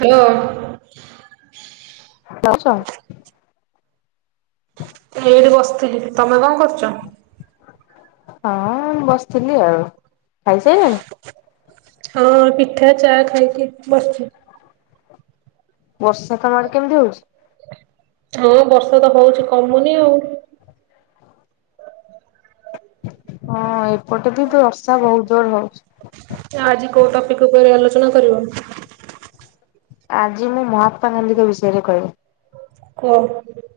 Hello ଦସ ଏଇଠି ବସିଥିଲି ତମେ କଣ କରୁଛ? ହଁ ମୁଁ ବସିଥିଲି ଆଉ ଖାଇସାରିଲାଣି? ହଁ ପିଠା ଚା ଖାଇକି ବସିଛି। ବର୍ଷା ତମ ଆଡ଼େ କେମିତି ହଉଛି? ହଁ ବର୍ଷା ତ ହଉଛି କମୁନି ଆଉ। ହଁ ଏପଟେ ବି ବର୍ଷା ବହୁତ ଜୋର ହଉଛି। ଆଜି କୋଉ ଟପିକ ଉପରେ ଆଲୋଚନା କରିବ। ଆଜି ମୁଁ ମହାତ୍ମା ଗାନ୍ଧୀଙ୍କ ବିଷୟରେ କହିବି। ହୁ।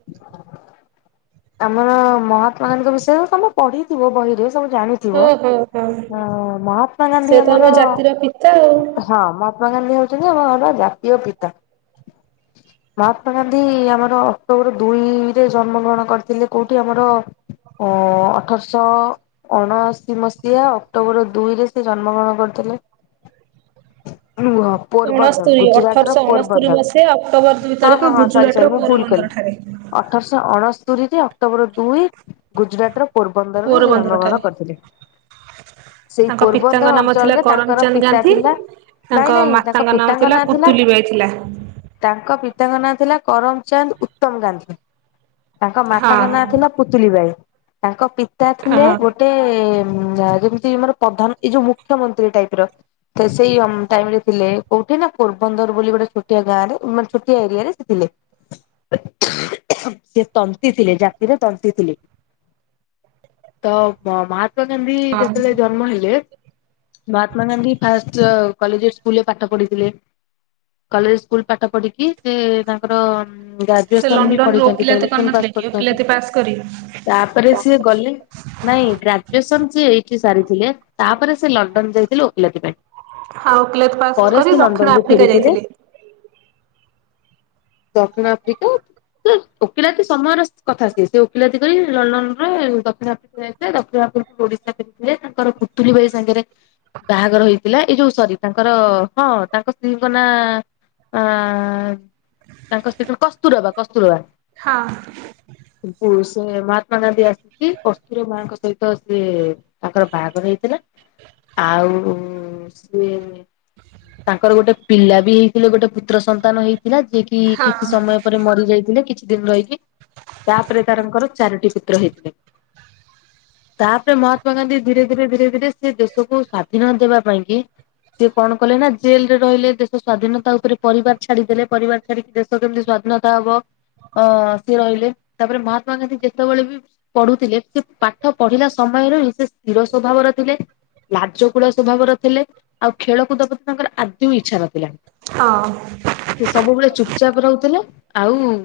ହ ଆମର ମହାତ୍ମା ଗାନ୍ଧୀଙ୍କ ବିଷୟରେ ତମେ ପଢିଥିବ ବହିରେ ସବୁ ଜାଣିଥ ହଁ ହଁ ହଁ ମହାତ୍ମା ସେ ଗାନ୍ଧି ତ ଆମ ଆମର ଜାତିର ପିତା ଆଉ। ହ ମ ମହାତ୍ମା ଗାନ୍ଧୀ ହଉଛନ୍ତି ଆମର ଜାତୀୟ ପିତା। ମହାତ୍ମା ଗାନ୍ଧୀ ଆମର ଅକ୍ଟୋବର ଦୁଇରେ ଜନ୍ମ ଗ୍ରହଣ କରି। ଥିଲେ କୋଉଠି ଆମର ଅ ଅଠରଶହ। ଅଣଅଶୀ ମସିହା ଅକ୍ଟୋବର ଦୁଇରେ ସେ ଜନ୍ମ ଗ୍ରହଣ କରିଥିଲେ। ରୁହ ପୋରବନ୍ଦର ଅଣସ୍ତୋରିୀ ଗୁଜୁରାଟର ଅଠରଶହ ଅଣସ୍ତରିୀ ପୋରବନ୍ଦର ମସିହା ଅକ୍ଟୋବର ଦୁଇ ହଁ ହଁ ତାରିଖ ହଁ ସରି ଗୁଜୁରାଟ ସରି ର ମୁଁ ଭୁଲ କଲି। ପୋରବନ୍ଦର। [unintelligible] ଅଠରଶହ ଅଣସ୍ତରି ଅକ୍ଟୋବର ଦୁଇ ଗୁଜୁରାଟ ର ପୋରବନ୍ଦରରେ ପୋରବନ୍ଦର ଠାରେ ଜନ୍ମଗ୍ରହଣ କରିଥିଲେ। ସେଇ ତାଙ୍କ ପିତାଙ୍କ ପୋରବନ୍ଦର ନାମ ଥିଲା ଅଞ୍ଚଳରେ ତାଙ୍କର କରମଚାନ୍ଦ ପିତା ଗାନ୍ଧୀ। ଥିଲା। ତାଙ୍କ ନାଇଁ ନାଇଁ ତାଙ୍କ ମାତାଙ୍କ ନାମ ପିତାଙ୍କ ନାଁ ଥିଲା। ପୁତୁଲି ବାଇ ଥିଲା ତାଙ୍କ ପିତାଙ୍କ ନାଁ ଥିଲା କରମ ଚାନ୍ଦ ଉତ୍ତମ ଗାନ୍ଧୀ। ତାଙ୍କ ହଁ। ମାତାଙ୍କ ନାଁ ଥିଲା ପୁତଲି ବାଇ। ତାଙ୍କ ପିତା ଥିଲେ ହଁ ଗୋଟେ। ଯେମିତି ଆମର ପ୍ରଧାନ ଏଇ ଯୋଉ ମୁଖ୍ୟମନ୍ତ୍ରୀ ଟାଇପ ର ସେଇ ଟାଇମରେ। ଥିଲେ କୋଉଠି ନା ପୋରବନ୍ଦର ବୋଲି ଗୋଟେ ଛୋଟିଆ ଗାଁରେ ମାନେ ଛୋଟିଆ ଏରିଆରେ ସେ ଥିଲେ। [unintelligible] ସେ ତନ୍ତୀ ଥିଲେ ଜାତିରେ ତନ୍ତୀ ଥିଲେ। ତ ମହାତ୍ମା। ଗାନ୍ଧୀ ହଁ। ଯେତେବେଳେ ଜନ୍ମ ହେଲେ। ମହାତ୍ମା ଗାନ୍ଧୀ ଫାଷ୍ଟ କଲେଜ ସ୍କୁରେ ପାଠ ପଢିଥିଲେ। କଲେଜ ସ୍କୁଲ ପାଠ ପଢିକି ସେ ତାଙ୍କର। ସେ ଗ୍ରାଜୁଏସନ ବି ଲଣ୍ଡନରୁୁ ପଢିଛନ୍ତି ଓକିଲାତି ଗ୍ରାଜୁଏସନ ପାସ୍ କରିନଥିଲେ କି କରିଛନ୍ତି। ଓକିଲତି ପାସ୍ କରି। ତାପରେ ସିଏ ଗଲେ। ନାଇଁ। ଗ୍ରାଜୁଏସନ ସିଏ ଏଇଠି ସାରିଥିଲେ ତାପରେ ସେ ଲଣ୍ଡନ ଯାଇଥିଲେ ଓକିଲତି ପାଇଁ। ହଁ ଓକିଲାତି ପାସ୍ ପରେ ସେ କରି ଦକ୍ଷିଣ ଲଣ୍ଡନରୁୁ ଆଫ୍ରିକା ଫେରିଥିଲେ ଯାଇଥିଲେ। ଦକ୍ଷିଣ ଆଫ୍ରିକା। ଓକିଲାତି ସମୟର କଥା ସିଏ। ସେ ଓକିଲାତି କରି ଲଣ୍ଡନ ର ଦକ୍ଷିଣ ଆଫ୍ରିକା ଯାଇଥିଲେ। ଦକ୍ଷିଣ ଆଫ୍ରିକା ଯାଇ ଓଡିଶା ଫେରି ଥିଲେ ତାଙ୍କର ପୁତୁଲି ବାଇ ସାଙ୍ଗରେ। ବାହାଘର ହେଇଥିଲା। ଏଇ ଯୋଉ ସରି ତାଙ୍କର ହଁ ତାଙ୍କ ସ୍ତ୍ରୀଙ୍କ ନା। ହଁ। ହଁ ତାଙ୍କ ସ୍ତ୍ରୀଙ୍କ ନାଁ କସ୍ତୁରବା। କସ୍ତୁରବା। ହଁ। କୁ ସେ ମହାତ୍ମା ଗାନ୍ଧୀ ଆସିକି କସ୍ତୁରବା ମାଙ୍କ ସହିତ ସେ। ତାଙ୍କର ବାହାଘର ହେଇଥିଲା ଆଉ ସିଏ। ତାଙ୍କର ଗୋଟେ ପିଲା ବି ହେଇଥିଲେ ଗୋଟେ ପୁତ୍ର ସନ୍ତାନ ହେଇଥିଲା ଯେକି। କି ହଁ କିଛି ହଁ ସମୟ ପରେ ମରି ଯାଇଥିଲେ କି। କିଛି ଦିନ ରହିକି। ତାପରେ ତାରଙ୍କର ଚାରୋଟି ପୁତ୍ର ହେଇଥିଲେ। ତାପରେ ମହାତ୍ମା ଗାନ୍ଧୀ ଧୀରେ ଧୀରେ ଧୀରେ ଧୀରେ ସେ ଦେଶକୁ ସ୍ଵାଧୀନ ଦେବା ପାଇଁ କିି। ସେ କଣ କଲେ ନା ଜେଲ ରେ ରହିଲେ ଦେଶ ସ୍ଵାଧୀନତା ଉପରେ ପରିବାର ଛାଡିଦେଲେ ପରିବାର। ସେକି ଦେଶ କେମିତି ସ୍ୱାଧୀନତା ହବ। ଓ ସିଏ ରହିଲେ ତାପରେ ମହାତ୍ମା ଗାନ୍ଧୀ କେତେବେଳେବି। ପଢୁଥିଲେ ସେ ପାଠ ପଢିଲା ସମୟରୁ ହିଁ ସେ ସ୍ଥିର ସ୍ଵଭାଵର ଥିଲେ। ଲାଜ କୂଳ ସ୍ୱଭାବର ଥିଲେ ଆଉ ଖେଳକୁଦ ପ୍ରତି ତାଙ୍କର ଆଦୌ ଇଚ୍ଛା ନଥିଲା। ହଁ। ସେ ସବୁବେଳେ ଚୁପଚାପ ରହୁଥିଲେ ଆଉ।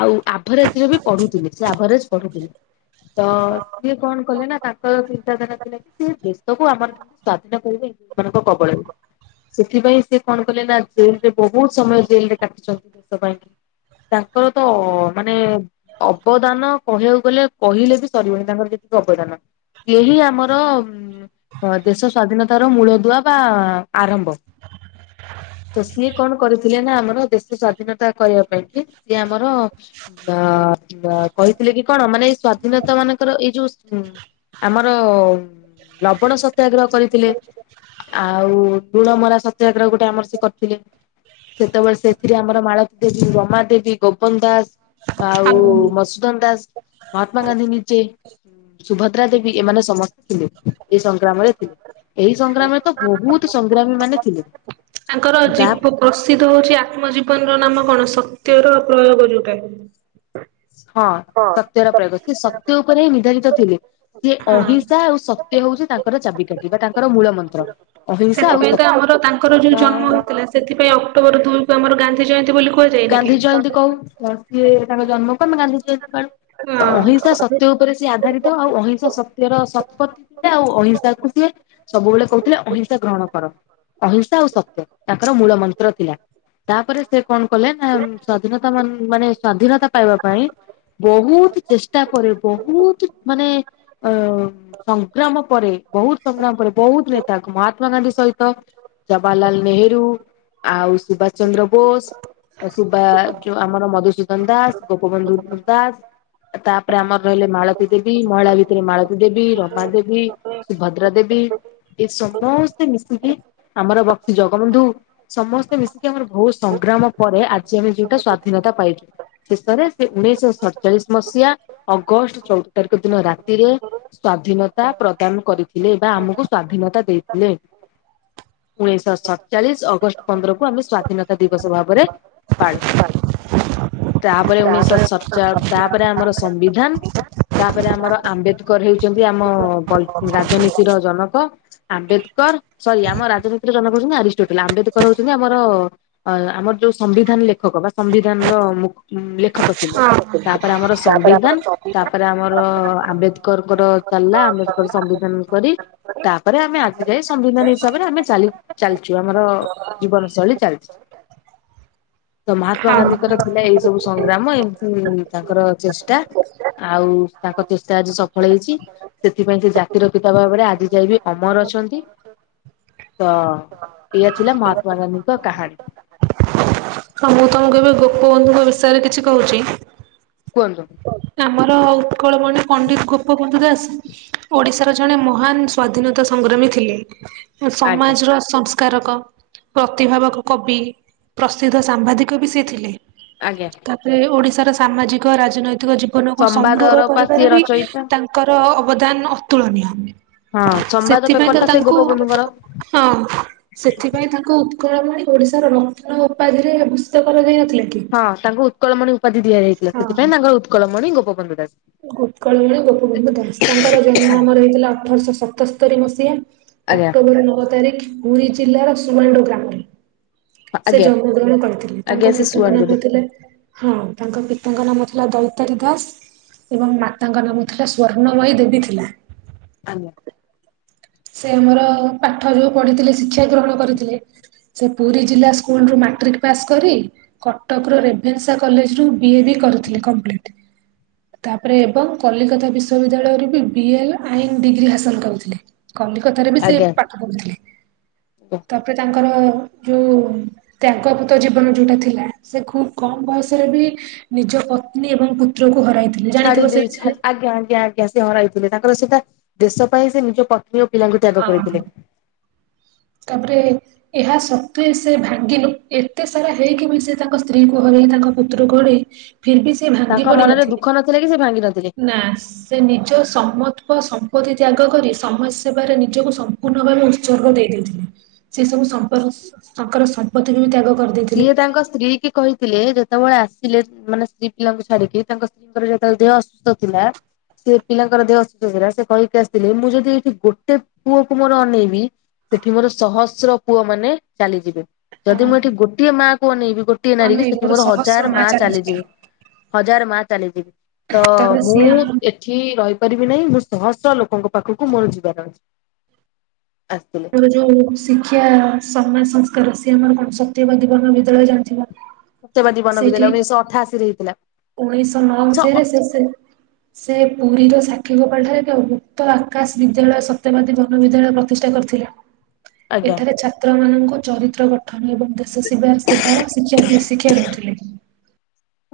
ଆଉ ଆଭରେଜ ରେ ବି ପଢୁଥିଲି ସେ ଆଭରେଜ ପଢୁଥିଲେ। ତ ସିଏ କଣ କଲେ ନା ତାଙ୍କର ଚିନ୍ତାଧାରା ଥିଲା କି ସେ ଦେଶକୁ ଆମର। ସ୍ଵାଧୀନ କରିବେ ଇଙ୍ଗ୍ରଜ ମାନଙ୍କ କବଳରେ। ସେଥିପାଇଁ ସେ କଣ କଲେ ନା ଜେଲରେ ବହୁତ ସମୟ ଜେଲରେ କାଟିଛନ୍ତି ଦେଶ ପାଇଁକି। ତାଙ୍କର ତ ମାନେ। ଅବଦାନ କହିବାକୁ ଗଲେ କହିଲେ ବି ସରିବନି ତାଙ୍କର ଯେତିକି ଅବଦାନ। ସେହି ଆମର। ଦେଶ ସ୍ଵାଧୀନତାର ମୂଳ ଦୁଆ ବା ଆରମ୍ଭ। ତ ସିଏ କଣ କରିଥିଲେ ନା ଆମର ଦେଶ ସ୍ଵାଧୀନତା କରିବା ପାଇଁ କି ସିଏ ଆମର। ବା କହିଥିଲେ କି କଣ ମାନେଇ ସ୍ଵାଧୀନତା ମାନଙ୍କର ଏଇ ଯୋଉ। ଆମର ଲବଣ ସତ୍ୟାଗ୍ରହ କରିଥିଲେ। ଆଉ ଲୁଣମରା ସତ୍ୟଗ୍ରହ ଗୋଟେ ଆମର ସେ କରିଥିଲେ। ସେତେବେଳେ ସେଥିରେ ଆମର ମାଳତୀ ଦେବୀ ରମାଦେବୀ। ଗୋପନ ଦାସ ଆଉ ତାଙ୍କର ମସୁଦନ ଦାସ ମହାତ୍ମାଗାନ୍ଧୀ ନିଜେ। ସୁଭଦ୍ରା ଦେବୀ ଏମାନେ ସମସ୍ତେ ଥିଲେ ଇଜ ସଂଗ୍ରାମରେ ଥିଲେ। ଏଇ ସଂଗ୍ରାମରେ ତ ବହୁତ ସଂଗ୍ରାମୀ ମାନେ ଥିଲେ। ତାଙ୍କର ତା ଯିପ୍ ପ୍ରସିଦ୍ଧ ହଉଚି ଆତ୍ମଜୀବନର ନାମ କଣ ସତ୍ୟର ପ୍ରୟୋଗ ଯୋଉଟା। ହଁ। ହ। ସତ୍ୟର ପ୍ରୟୋଗ ସେ ସତ୍ୟ ଉପରେ ହିଁ ନିର୍ଧାରିତ ଥିଲେ। ସେ ହଁ ଅହିଂସା ଆଉ ସତ୍ୟ ହଉଚି ତାଙ୍କର ଚାବିକାଠି ବା ତାଙ୍କର ମୂଳମନ୍ତ୍ର। ସେଥିପାଇଁ ତ ଆମର ତାଙ୍କର ଯୋଉ ଜନ୍ମ ହେଇଥିଲା ସେଥିପାଇଁ ଅକ୍ଟୋବର ଦୁଇକୁ ଆମର ଗାନ୍ଧି ଜୟନ୍ତୀ ବୋଲି କୁହା ଗାନ୍ଧୀ ଜୟନ୍ତୀ କହୁ ତ ସିଏ ତାଙ୍କ ଜନ୍ମକୁ ଆମେ ଗାନ୍ଧୀ ଜୟନ୍ତୀ ପାଳୁ। ତ ହଁ ଅହିଂସା ସତ୍ୟ ଉପରେ ସେ ଆଧାରିତ ଆଉ ଅହିଂସା ସତ୍ୟର ସତପତ୍ ସେ ଆଉ ଅହିଂସା କୁ ସିଏ ସବୁବେଳେ କହୁଥିଲେ ଅହିଂସା ଗ୍ରହଣ କର। ଅହିଂସା ଆଉ ସତ୍ୟ ତାଙ୍କର ମୂଳମନ୍ତ୍ର ଥିଲା ତାପରେ ସେ କଣ କଲେ ନା ସ୍ଵାଧୀନତା ମାନ ମାନେ ସ୍ଵାଧୀନତା ପାଇବା ପାଇଁ ବହୁତ୍ ଚେଷ୍ଟା ପରେ ବହୁତ୍ ମାନେ ଅଁ ସଂଗ୍ରାମ ପରେ ବହୁତ୍ ସଂଗ୍ରାମ ପରେ ବହୁତ୍ ନେତାଙ୍କ ମହାତ୍ମାଗାନ୍ଧୀ ସହିତ ଜବାହହାରଲାଲ ନେହେରୁ ଆଉ ସୁଭାଷଚନ୍ଦ୍ର ବୋଷ୍ ସୁବା ଯୋଉ ଆମର ମଧୁସୂଦନ୍ ଦାସ୍ ଗୋପବନ୍ଧୁ ଦାସ୍ ତାପରେ ଆମର ରହିଲେ ମାଳତୀ ଦେବୀ ମହିଳା ଭିତରେ ମାଳତୀ ଦେବୀ ରମା ଦେବୀ ସୁଭଦ୍ରା ଦେବୀ ଏ ସମସ୍ତେ ମିଶିକି ଆମର ବକ୍ସି ଜଗବନ୍ଧୁ ସମସ୍ତେ ମିଶିକି ଆମର ବହୁତ୍ ସଂଗ୍ରାମ ପରେ ଆଜି ଆମେ ଯୋଉଟା ସ୍ଵାଧୀନତା ପାଇଚୁ। ଶେଷରେ ସେ ଉଣେଇଶ ସଡଚାଳିଶ ମସିହା ଅଗଷ୍ଟ୍ ଚଉଦ ତାରିଖ ଦିନ ରାତିରେ ସ୍ଵାଧୀନତା ପ୍ରଦାନ କରିଥିଲେ ବା ଆମକୁ ସ୍ଵାଧୀନତା ଦେଇଥିଲେ। ଉଣେଇଶହ ସତଚାଳିଶ ଅଗଷ୍ଟ ପନ୍ଦରକୁ ଆମେ ସ୍ଵାଧୀନତା ଦିବସ ଭାବରେ ପାଳୁ ତାପରେ ଉଣେଇଶଶହ ସତଚା ତାପରେ ଆମର ସମ୍ବିଧାନ୍ ତାପରେ ଆମର ଆମ୍ବେଦକର ହେଉଚନ୍ତି ଆମ ପଲ୍ ରାଜନୀତିର ଜନକ। ଆମ୍ବେଦକର୍ ସରି ଆମ ରାଜନୀତିରେ ଜନକ ହଉଚନ୍ତି ଆରିଷ୍ଟୋଟଲ ଆମ୍ବେଦକର ହଉଚନ୍ତି ଆମର ଅ ଆମର ଯୋଉ ସମ୍ବିଧାନ ଲେଖକ ବା ସମ୍ବିଧାନର ମୁ ଲେ ଖକ ଥିଲେ। ତାପରେ ଆମର ସମ୍ବିଧାନ୍ ତାପରେ ଆମର ଆମ୍ବେଦକରଙ୍କର ଚାଲିଲା ଆମ୍ବେଦକର ସମ୍ବିଧାନ କରି ତାପରେ ଆମେ ଆଜିଯାଏ ସମ୍ବିଧାନ ହିସାବରେ ଆମେ ଚାଲି-ଚାଲିଚୁ, ଆମର ଜୀବନ ଶୈଳୀ ଚାଲିଚି। ତ ହଁ। ମହାତ୍ମାଗାନ୍ଧୀଙ୍କର ଥିଲା ଏଇସବୁ ସଂଗ୍ରାମ ଏମିତି ତାଙ୍କର ଚେଷ୍ଟା। ଆଉ ତାଙ୍କ ଚେଷ୍ଟା ଆଜି ସଫଳ ହେଇଚି। ସେଥିପାଇଁ ସେ ଜାତିରପିତା ଭାବରେ ଆଜି ଯାଏ ବିି ଅମର ଅଛନ୍ତି। ତ ଏଇଆଥିଲା ମହାତ୍ମାଗାନ୍ଧୀଙ୍କ କାହାଣୀ। ହଁ ମୁଁ କେବେ ଗୋପବନ୍ଧୁଙ୍କ ବିଷୟରେ କିଛି କହୁଚି। କୁହନ୍ତୁ? ଆମର ଉତ୍କଳମଣି ପଣ୍ଡିତ୍ ଗୋପବନ୍ଧୁ ଦାସ୍ ଓଡିଶାର ଜଣେ ମହାନ ସ୍ଵାଧୀନତା ସଂଗ୍ରାମୀ ଥିଲେ। ଆଜ୍ଞା ସମାଜର ସଂସ୍କାରକ ପ୍ରତିଭାବକ କବି ପ୍ରସିଦ୍ଧ ସାମ୍ବାଦିକ ବି ସେ ଥିଲେ। ଆଜ୍ଞା। ତାପରେ ଓଡିଶାର ସାମାଜିକ ରାଜନୈତିକ ଜୀବ୍ ଜୀବନକୁ ସମୃଦ୍ଧ ସମ୍ବାଦର ପା ସିଏ କରିବାରେବି ରଚୟିତା ତାଙ୍କର ଅବଦାନ ଅତୁଳନୀୟ। ହଁ ସମ୍ବାଦ ସେଥିପାଇଁ ପେପର ତ ଟା ସେ ତାଙ୍କୁ ଗୋପବନ୍ଧୁଙ୍କର। ହଁ ସେଥିପାଇଁ ତାଙ୍କ ଙ୍କୁ ଉତ୍କଳ ମଣି ଓଡିଶାର ରତ୍ନ ଉପାଧିରେ ଭୁସ୍ୟ କରଯାଇ ନଥିଲା କି? ହଁ ତାଙ୍କୁ ଉତ୍କଳମଣି ଉପାଧି ଦିଆଯାଇଥିଲା। ହଁ। ସେଥିପାଇଁ ତାଙ୍କର ଉତ୍କଳମଣି ଗୋପବନ୍ଧ ଦାସ। ଉତ୍କଳମଣି ଗୋପବନ୍ଧୁ ଦାସ ତାଙ୍କର ଜନ୍ମ ଆମର ହେଇଥିଲା ଅଠରଶହ ସତସ୍ତରୀ ମସିହା। ଆଜ୍ଞା ଅକ୍ଟୋବର ନଅ ତାରିଖ ପୁରୀ ଜିଲ୍ଲାର ସୁଆଣ୍ଡୁ ଗ୍ରାମରେ। ସେ ଆଜ୍ଞା ଜନ୍ମଗ୍ରହଣ କରିଥିଲେ, ଆଜ୍ଞା ତାଙ୍କ ସେ ପିତାଙ୍କ ଶୁଅନ୍ତିନି ନାମ ଥିଲା ହଁ ତାଙ୍କ ପିତାଙ୍କ ନାମ ଥିଲା ଦୈତାରୀ ଦାସ। ଏବଂ ମାତାଙ୍କନାମ ଥିଲା ସ୍ଵର୍ଣ୍ଣମୟୀ ଦେବୀ ଥିଲା। ଆଜ୍ଞା। ସେ ଆମର ପାଠ ଯୋଉ ପଢିଥିଲେ ଶିକ୍ଷା ଗ୍ରହଣ କରିଥିଲେ। ସେ ପୁରୀ ଜିଲ୍ଲା ସ୍କୁଲ୍ ରୁ ମାଟ୍ରିକ୍ ପାସ୍ କରି କଟକର ରେଭେନ୍ସା କଲେଜ୍ ରୁ ବିଇଡି କରିଥିଲେ କମ୍ପ୍ଲିଟ୍। ତାପରେ ଏବଂ କଲିକତା ବିଶ୍ୱବିଦ୍ୟାଳୟରେ ବିଏଲ୍ ଆଇନ ଡିଗ୍ରୀ ହାସଲ କରିଥିଲେ। କଲିକତାରେ ବି ସେ ଆଜ୍ଞା। ପାଠ ପଢୁଥିଲେ। ତାପରେ ତାଙ୍କର ଯୋଉ ତ୍ୟାଗପତୂ ଜୀବନ ଯୋଉଟା ଥିଲା ସେ ଖୁବ୍ କମ ବୟସରେ ବି ନିଜ ପତ୍ନୀ ଏବଂ ପୁତ୍ରକୁ ହରାଇ ଛାଡ଼ି ଦେଇଛି ହେ ଆଜ୍ଞା, ଆଜ୍ଞା, ଆଜ୍ଞ ଗ୍ୟା ସେ ହରାଇଥିଲେ ତାଙ୍କର ସେଟା ଦେଶ ପାଇଁ ସେ ନିଜ ପତ୍ନୀ ଓ ପିଲାଙ୍କୁ ତ୍ୟାଗ ହଁ କରିଥିଲେ। ତାପରେ ଏହା ସତ୍ୱେ ସେ ଭାଙ୍ଗି ନ ଏତେ ସାରା ହେଇକି ବି ସେ ତାଙ୍କ ସ୍ତ୍ରୀଙ୍କୁ ହରେଇ ତାଙ୍କ ପୁତ୍ରକୁ ହରେଇ। ଫେରବି ସେ ଭା ତାଙ୍କ ମନରେ ଦୁଃଖ ନଥିଲେ କି ସେ ଭାଙ୍ଗି ନଥିଲେ। ନା ସେ ନିଜ ସମତ୍ଵ ସମ୍ପତ୍ତି ତ୍ୟାଗ କରି ସମାଜ ସେବାରେ ନିଜକୁ ସମ୍ପୂର୍ଣ୍ଣ ଭାବେ ସର୍ଗ ଦେଇଦେଉଥିଲେ ସେ ସବୁ ସମ୍ପର ତାଙ୍କର ସମ୍ପତ୍ତିକୁ ବି ତ୍ୟାଗ କରି ସିଏ ତାଙ୍କ ସ୍ତ୍ରୀକି କହି ଥିଲେ ଯେତେବେଳେ ଆସିଲେ ମାନେ ସ୍ତ୍ରୀ ପିଲାଙ୍କୁ ଛାଡିକି ତାଙ୍କ ସ୍ତ୍ରୀଙ୍କର ଯେତେବେଳେ ଦେହ ଅସୁସ୍ଥ ଥିଲା। ସ୍ତ୍ରୀ ପିଲାଙ୍କର ଦେହ ଅସୁସ୍ଥ ଥିଲା, ସେ କହିକି ଆସିଥିଲେ ମୁଁ ଯଦି ଏଇଠି ଗୋଟେ ପୁଅକୁ ମୋର ଅନେଇବି ସେଠି ମୋର ସହସ୍ର ପୁଅ ମାନେ ଚାଲିଯିବେ ଆ, ଯଦି ମୁଁ ଏଠି ଗୋଟିଏ ମା କୁ ଅନେଇବି ଗୋ ଟିଏ ନାରିକି ଅନେକ ସେଠି ଗୁରୁ ମୋର ହଜାର ସହସ୍ର ମା ଚାଲିଛି ଚାଲିଯିବେ। ହଜାର ମା ଚାଲିଯିବେ ତ ତାପରେ ମୁଁ ସିଏ ଆମ ଏ ଠି ରହିପାରିବି ନାହିଁ, ମୁଁ ଶହ ଶହ ଲୋକଙ୍କ ପାଖକୁ ମୋର ଯିବାର ଅଛି ଆସିଥିଲେ। ଯୋଉ ଶିକ୍ଷା ସମାଜ ସଂସ୍କାର ସିଏ ଆମର କଣ ସତ୍ୟବାଦୀ ବନବିଦ୍ୟାଳୟ ଜାଣିଥିବ। ସତ୍ୟବାଦୀ ବନବିଦ୍ୟାଳୟ ଉଣେଇଶହ ଅଠାଅଶୀରେ ହେଇଥିଲା। ଉଣେଇଶ ନଅ ସ ମସିହାରେ ସେ ସେ ସେ ପୁରୀର ସାକ୍ଷୀଗୋପାଳ ଯାଇକି ଉକ୍ତ ଆକାଶ ବିଦ୍ୟାଳୟ ସତ୍ୟବାଦୀ ବନବିଦ୍ୟାଳୟ ପ୍ରତିଷ୍ଠା କରିଥିଲେ। ଆଜ୍ଞା ଏଠାରେ ଛା ତ୍ର ମାନଙ୍କ ଚରିତ୍ର ଗଠନ ଏବଂ ଦେଶ ସେବା ସେବାର ଶିକ୍ଷା ଦି ଶିକ୍ଷା ଦଉଥିଲେ।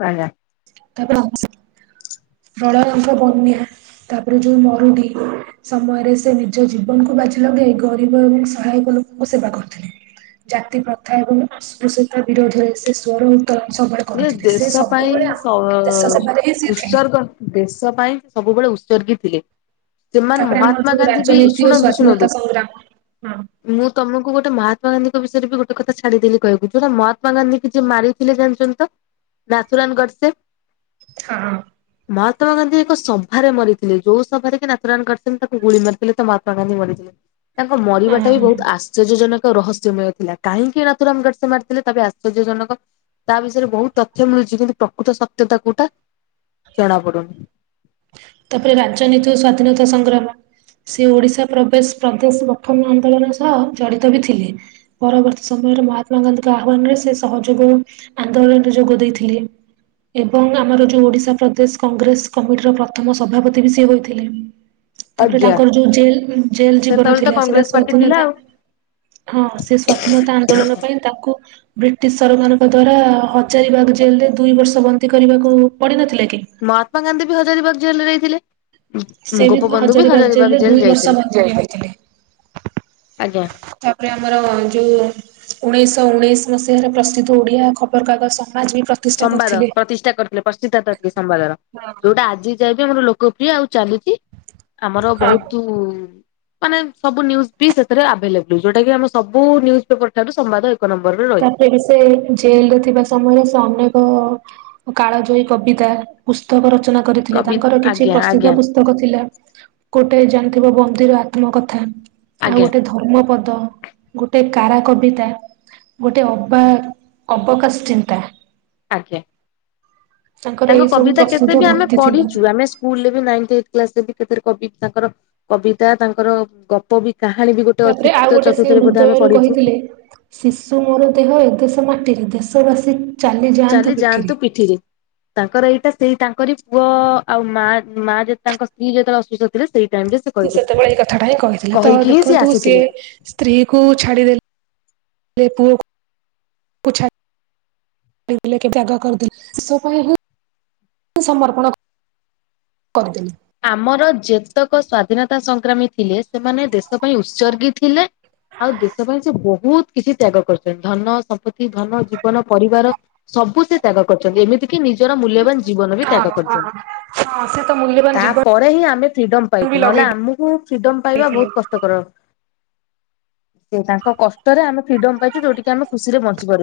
ଆଜ୍ଞା। ତାପରେ [unintelligible] ପ୍ରଳୟଙ୍କ ବନ୍ୟା ତାପରେ ଯୋଉ ମରୁଡ଼ି। ସମୟରେ ସେ ନିଜ ଜୀବନକୁ ବାଜି ଲଗେଇ ଗରିବ ଏବଂ ସହାୟକ ଲୋକଙ୍କ ସେବା କରୁଥିଲେ। ଜାତି ପ୍ରଥା ଏବଂ ଅଷ୍ପୁଶ୍ୟତା ବିରୋଧରେ ସେ ସ୍ଵର ସିଏ ଦେଶ ପାଇଁ ସ ଦେଶ ଅ ସେବାରେ ହିଁ ସିଏ ଥିଲେ। ଉତ୍ସର୍ଗ ଦେଶ ପାଇଁ ସବୁବେଳେ ଉତ୍ସର୍ଗୀ ଥିଲେ। ସେମାନେ ତାପରେ ଆମର ଯୋଉ ମହାତ୍ମାଗାନ୍ଧୀ ବି ରାଜନୀତି ଓ ଶୁଣନ୍ତୁ ସ୍ଵାଧୀନତା ଶୁଣନ୍ତୁ। ସଂଗ୍ରାମ ମୁଁ ତମକୁ ଗୋଟେ ମହାତ୍ମାଗାନ୍ଧୀଙ୍କ ବିଷୟରେ ବି ଗୋଟ କଥା ଛାଡିଦେଲି କହିବାକୁ ଯୋଉଟା ମହାତ୍ମାଗାନ୍ଧୀ କି ଯୋଉ ମାରିଥିଲେ ଜାଣିଛନ୍ତି। ନାଥୁରାଣ ଗଡ଼ ସେ। ହଁ ମହାତ୍ମା ଗାନ୍ଧୀ ଏକ ସଭାରେ ମରିଥିଲେ ଯୋଉ ସଭାରେ କି ନାଥୁରାମ ଗଡ଼ ସେ ତାଙ୍କୁ ଗୁଳି ମାରିଥିଲେ ତ ମହାତ୍ମା ଗାନ୍ଧୀ ମରିଥିଲେ। ତାଙ୍କ ହଁ ମରିବା ଟା ବି ହଁ। ବହୁତ ଆସ ଶ୍ଚର୍ଯ୍ୟ ଜନକ ରହସ୍ୟମୟ ଥିଲା କାହିଁକି ନାଥୁରାମ ଗଡ ସେ ମାରିଥିଲେ ତା ଆଶ୍ଚର୍ଯ୍ୟଜନକ ତା ବିଷ ବିଷୟରେ ବହୁତ ତଥ୍ୟ ମିଳୁଚି କିନ୍ତୁ ପ୍ରକୃତ ସତ୍ୟତା କୋଉଟା ଜଣା ପଡୁନି। ତାପରେ ରାଜନୀତି ଓ ସ୍ଵାଧୀନତା ସଂଗ୍ରାମ ସିଏ ଓଡିଶା ପ୍ରବେଶ ପ୍ରଦେଶ ଗଠନ ଆନ୍ଦୋଳନ ସହ ଜଡିତ ବି ଥିଲେ। ପରବର୍ତ୍ତୀ ସମୟରେ ମହାତ୍ମାଗାନ୍ଧୀଙ୍କ ଆହ୍ବାନରେ ସେ ସହଯୋଗ ଆନ୍ଦୋଳନରେ ଯୋଗ ଦେଇଥିଲେ ଏବଂ ଆମର ଯୋଉ ଓଡିଶା ପ୍ରଦେଶ କଂଗ୍ରେସ କମିଟି ର ପ୍ରଥମ ସଭାପତି ବି ସିଏ ହୋଇଥିଲେ। ତାପରେ ଆଜ୍ଞା। ତାଙ୍କର ଯୋଉ ଜେଲ୍ ଜେଲ୍ ଜୀବନ ସେତେବେଳେ ତ ଥିଲା କଂଗ୍ରେସ ସେଟା ପାର୍ଟି ଥିଲା ଆଉ ସ୍ଵାଧୀନତା ହଁ ସେ ସ୍ଵାଧୀନତା ଆନ୍ଦୋଳନ ପାଇଁ ତାକୁ ବ୍ରିଟିଶ୍ ସରକାରଙ୍କ ଦ୍ଵାରା ହଜାରିବାଗ ଜେଲ ରେ ଦୁଇ ବର୍ଷ ବନ୍ଦୀ କରିବାକୁ ଉ ପଡିନଥିଲା କି। ମହାତ୍ମାଗାନ୍ଧୀ ବି ହଜାରିବାଗ ଜେଲରେ ଯାଇଥିଲେ। ସେ ଗୋପବନ୍ଧୁ ବି ହଜାରୀବାଗ ଜେଲରେ ହଜାରିବାଗ ଦୁଇ ଜେଲ ବର୍ଷ ଯାଇଥିଲେ। ବନ୍ଦୀ ହୋଇଥିଲେ। ଆଜ୍ଞା ତାପରେ ଆମର ଯୋଉ ଉଣେଇଶହ ଉଣେଇଶ ମସିହାରେ ପ୍ରସିଦ୍ଧ ଓଡିଆ ଖବରକାଗଜ ସମାଜ ବି ପ୍ର ସମ୍ବାଦ ପ୍ରତିଷ୍ଠା କରିଥିଲେ ପ୍ରତିଷ୍ଠାତା ଥିଲେ ସମ୍ବାଦର ଯୋଉଟା ଆଜି ଯା ବି ଆମର ଲୋକପ୍ରିୟ ଆଉ ଚାଲୁଚି ଆମର ବହୁତ ମାନେ ସବୁ ନ୍ୟୁଜ୍ ବି ସେଥିରେ ଆଭେଲେବୁଲ୍ ଯୋଉଟା କି ଆମେ ସବୁ ନିୁଜ୍ ପେପର ଠାରୁ ସମ୍ବାଦ ଏକ ନମ୍ବର ରେ ତାପରେ ସେ ଜେଲ ରେ ଥିବା ସମୟରେ ସେ ଅନେକ କାଳଜୟୀ କବିତା ପୁସ୍ତକ ରଚନା କରିଥିଲେ କବି ତାଙ୍କର କିଛି ଆଜ୍ଞା ପ୍ରସିଦ୍ଧ ଆଜ୍ଞା ପୁସ ପୁସ୍ତକ ଥିଲା ଗୋଟେ ଜାଣିଥିବ ବନ୍ଦୀର ଆତ୍ମ କଥା। ଆଉ ଆଜ୍ଞା ଗୋଟେ ଧର୍ମ ପଦ ଗୋଟେ କାରା କବିତା। ଗୋଟେ ଅବାକ୍ ଅବକାଶ ଚିନ୍ତା। ଆଜ୍ଞା ତାଙ୍କର ତାଙ୍କ ଏଇ ସବୁ କବିତା ପ୍ରସିଦ୍ଧ କେତେ ବି ଆମେ ଭକ୍ତି ଥିଲା। ପଢିଚୁ ଆମେ ସ୍କୁଲରେ ବି ନାଇଁଥ୍ ଏଇଟ କ୍ଲାସରେ ବି କେ କବି ତାଙ୍କର କବିତା ତାଙ୍କର ଗପ ବି କାହାଣୀ ବି ଗୋ ତାପରେ ଆଉ ଗୋଟେ ସିଏ ହୃଦୟରୁ କହିଥିଲେ। ମିଶୁ ମୋର ଦେହ ଏ ଦେଶ ମାଟିରେ ଦେଶ ବାସୀ ଚାଲି ଯାଆନ୍ତୁ ପିଠିରେ। ତାଙ୍କର ଏଇଟା ସେଇ ତାଙ୍କରି ପୁଅ ଆଉ ମା ମା ତାଙ୍କ ସ୍ତ୍ରୀ ଯେତେବେଳେ ଅସୁସ୍ଥ ଥିଲେ ସେଇ ଟାଇମରେ ସେ ସେତେବେଳେ ଏଇ କଥାଟା ହିଁ କହିଥିଲେ ତ ଦେଖନ୍ତୁ ସିଏ। ସ୍ତ୍ରୀ କୁ ଛାଡିଦେଲେ ପୁଅକୁ ଛା [unintelligible] ପାଇଁ ହିଁ ସମର୍ପଣ। କରିଦେଲି। ଆମର ଯେତେକ ସ୍ଵାଧୀନତା ସଂଗ୍ରାମୀ ଥିଲେ ସେମାନେ ଦେଶ ପାଇଁ ଉତ୍ସର୍ଗୀ ଥିଲେ। ଆଉ ଦେଶ ପାଇଁ ସେ ବହୁତ କିଛି ତ୍ୟାଗ କରୁଛନ୍ତି ଧନ ସମ୍ପତ୍ତି ଧନ ଜୀବନ ପରିବାର। ସବୁ ସେ ତ୍ୟାଗ କରିଛନ୍ତି ଏମିତି କିି ନିଜର ମୂଲ୍ୟବାନ ଜୀବନ ବି ତ୍ୟାଗ ହଁ କରିଛନ୍ତି। ହଁ ସେ ତ ମୂଲ୍ୟ ତାପରେ ହିଁ ଆମେ ଫ୍ରିଡମ ପାଇଛୁ ନହେଲେ ଆମକୁ ଫ୍ରିଡମ ପାଇବା ବହୁତ୍ କଷ୍ଟକର। ସେ ତାଙ୍କ କଷ୍ଟରେ ଆମେ ଫ୍ରିଡମ ପାଇଛୁ ଯୋଉଠିକି ଆମେ ଖୁସି ରେ ବଞ୍ଚି ପାରୁଛୁ।